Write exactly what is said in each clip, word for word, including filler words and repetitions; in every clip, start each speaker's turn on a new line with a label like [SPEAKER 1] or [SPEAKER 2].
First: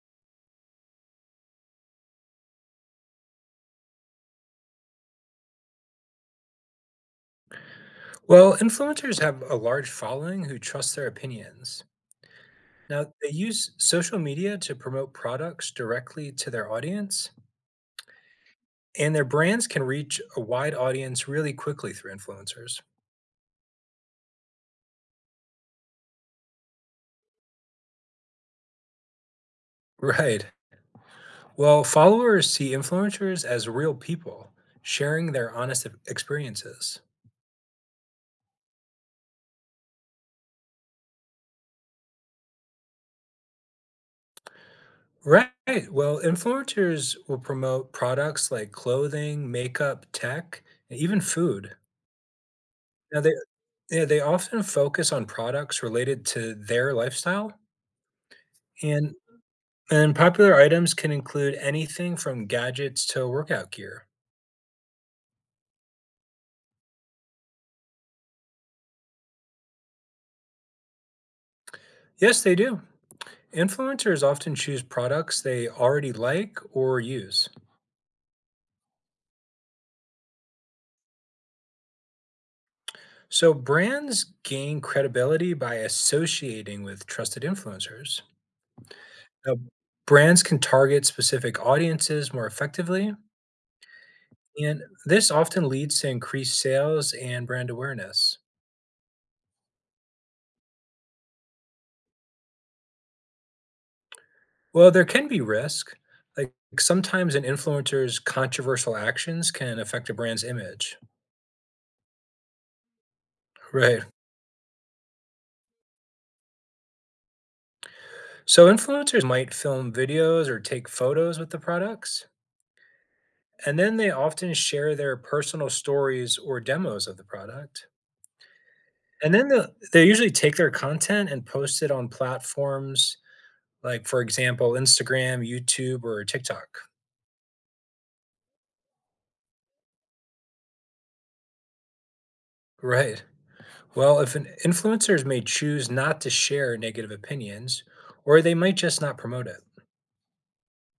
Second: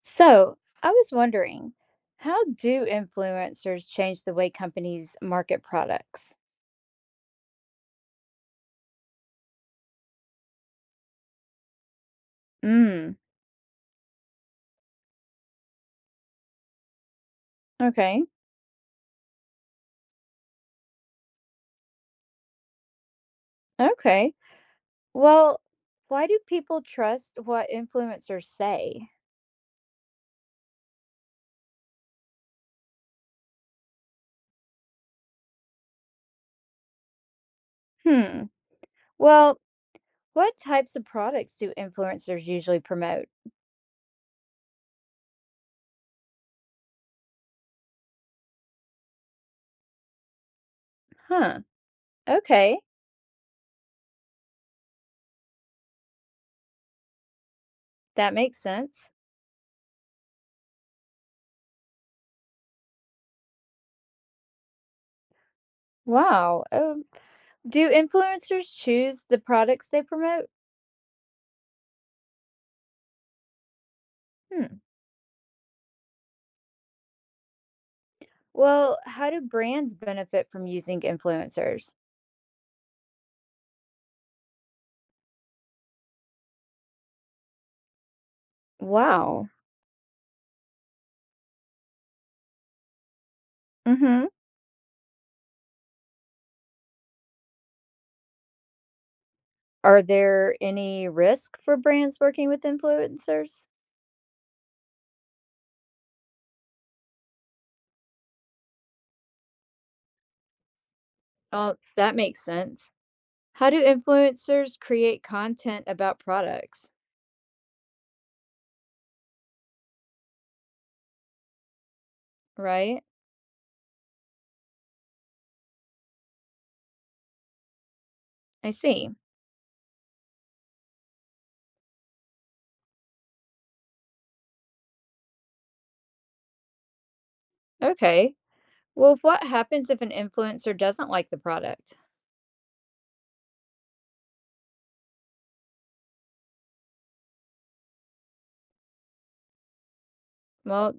[SPEAKER 1] So, I was wondering, how do influencers change the way companies market products?
[SPEAKER 2] Well, influencers have a large following who trust their opinions. Now,
[SPEAKER 1] Mm,
[SPEAKER 2] they use social media to promote products directly to their audience,
[SPEAKER 1] okay.
[SPEAKER 2] and their brands can reach a wide audience really quickly through influencers.
[SPEAKER 1] Okay. Well, why do people trust what influencers say?
[SPEAKER 2] Right. Well, followers see influencers as real people sharing their honest e- experiences.
[SPEAKER 1] Hmm. Well, what types of products do influencers usually promote?
[SPEAKER 2] Right. Well, influencers will promote products like clothing, makeup, tech, and even
[SPEAKER 1] Huh.
[SPEAKER 2] food.
[SPEAKER 1] Okay.
[SPEAKER 2] Now, they Yeah, they often focus on products related to their lifestyle,
[SPEAKER 1] That makes
[SPEAKER 2] and
[SPEAKER 1] sense.
[SPEAKER 2] and popular items can include anything from gadgets to workout gear.
[SPEAKER 1] Wow. Um, do influencers choose the products they promote?
[SPEAKER 2] Yes, they do. Influencers often
[SPEAKER 1] Hmm.
[SPEAKER 2] choose products they already like or use.
[SPEAKER 1] Well, how do brands benefit from using influencers?
[SPEAKER 2] So brands gain credibility by associating with trusted influencers.
[SPEAKER 1] Wow.
[SPEAKER 2] Now, brands can target specific audiences more effectively,
[SPEAKER 1] Mhm.
[SPEAKER 2] and this often leads to increased sales and brand awareness.
[SPEAKER 1] Are there any risk for brands working with influencers?
[SPEAKER 2] Well, there can be risk. Like sometimes an influencer's controversial actions can affect a brand's image.
[SPEAKER 1] Oh, that makes sense. How do
[SPEAKER 2] Right.
[SPEAKER 1] influencers create content about products?
[SPEAKER 2] So influencers might film videos or take photos with the products,
[SPEAKER 1] Right?
[SPEAKER 2] and then they often share their personal stories or demos of the product.
[SPEAKER 1] I see.
[SPEAKER 2] And then the, they usually take their content and post it on platforms like, for example, Instagram, YouTube, or TikTok.
[SPEAKER 1] Okay. Well, what happens if an influencer doesn't like the product?
[SPEAKER 2] Right. Well, if an influencers may choose not to share negative opinions, or they might just not promote it.
[SPEAKER 1] Well,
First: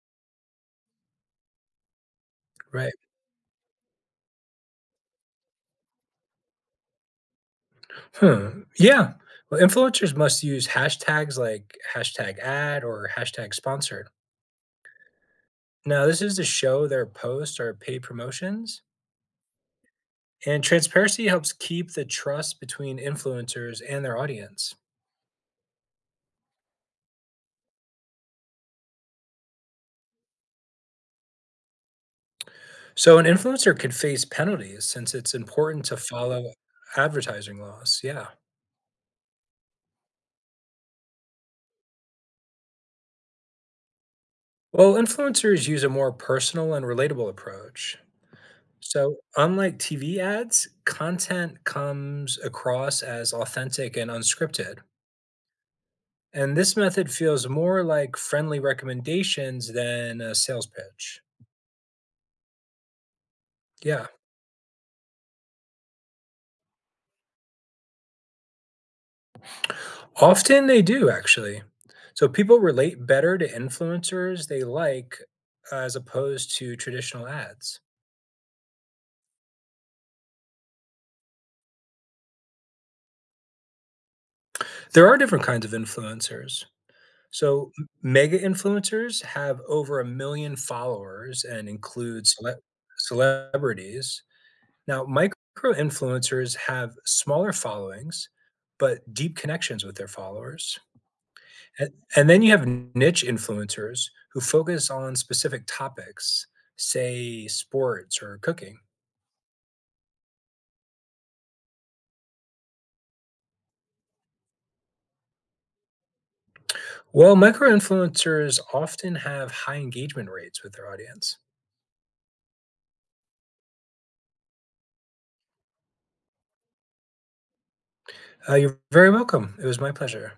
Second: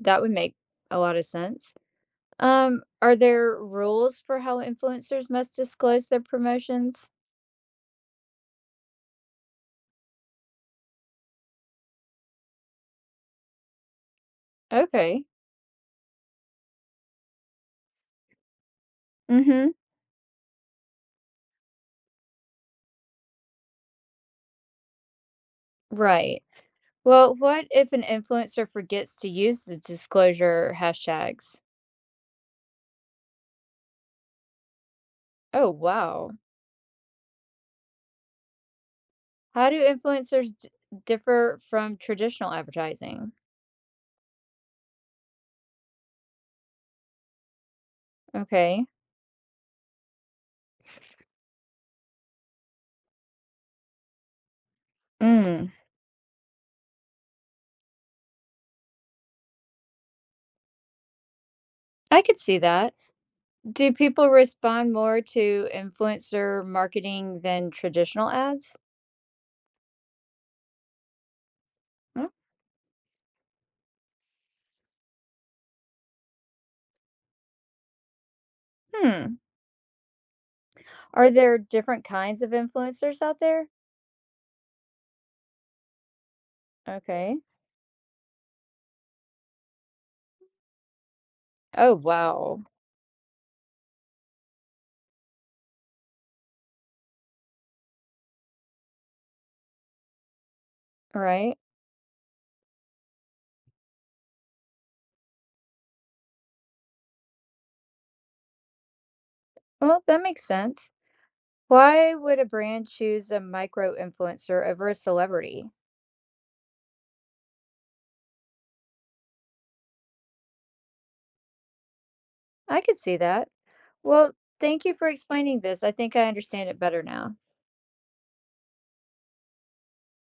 [SPEAKER 1] that would make a lot of sense. Um,
[SPEAKER 2] Right.
[SPEAKER 1] are there rules for how influencers must disclose their promotions?
[SPEAKER 2] Huh. Yeah. Well, influencers must use hashtags like hashtag ad or hashtag sponsored.
[SPEAKER 1] Okay.
[SPEAKER 2] Now, this is to show their posts are paid promotions,
[SPEAKER 1] Mhm.
[SPEAKER 2] and transparency helps keep the trust between influencers and their audience.
[SPEAKER 1] Right. Well, what if an influencer forgets to use the disclosure hashtags?
[SPEAKER 2] So, an influencer could face penalties since it's
[SPEAKER 1] Oh,
[SPEAKER 2] important to
[SPEAKER 1] wow.
[SPEAKER 2] follow advertising laws. Yeah.
[SPEAKER 1] How do influencers d- differ from traditional advertising?
[SPEAKER 2] Well, influencers use a more personal and relatable approach.
[SPEAKER 1] Okay.
[SPEAKER 2] So, unlike T V ads, content comes across as authentic and unscripted.
[SPEAKER 1] Mm,
[SPEAKER 2] And this method feels more like friendly recommendations than a sales pitch.
[SPEAKER 1] I could see that. Do
[SPEAKER 2] Yeah.
[SPEAKER 1] people respond more to influencer marketing than traditional ads?
[SPEAKER 2] Often they do, actually. So
[SPEAKER 1] Mm,
[SPEAKER 2] people relate better to influencers they like as opposed to traditional ads.
[SPEAKER 1] hmm. Are there different kinds of influencers out there?
[SPEAKER 2] There are different kinds of influencers.
[SPEAKER 1] Okay.
[SPEAKER 2] So m- mega influencers have over a million followers and
[SPEAKER 1] Oh,
[SPEAKER 2] include cele-
[SPEAKER 1] wow.
[SPEAKER 2] celebrities. Now, micro influencers have smaller followings, but deep connections with their followers.
[SPEAKER 1] Right.
[SPEAKER 2] And and then you have niche influencers who focus on specific topics, say sports or cooking.
[SPEAKER 1] Well, that makes sense. Why would a brand choose a micro influencer over a celebrity?
[SPEAKER 2] Well, micro-influencers often have high engagement rates with their audience.
[SPEAKER 1] I could see that. Well, thank you for explaining this. I think I understand it better now.
[SPEAKER 2] Uh, you're very welcome. It was my pleasure.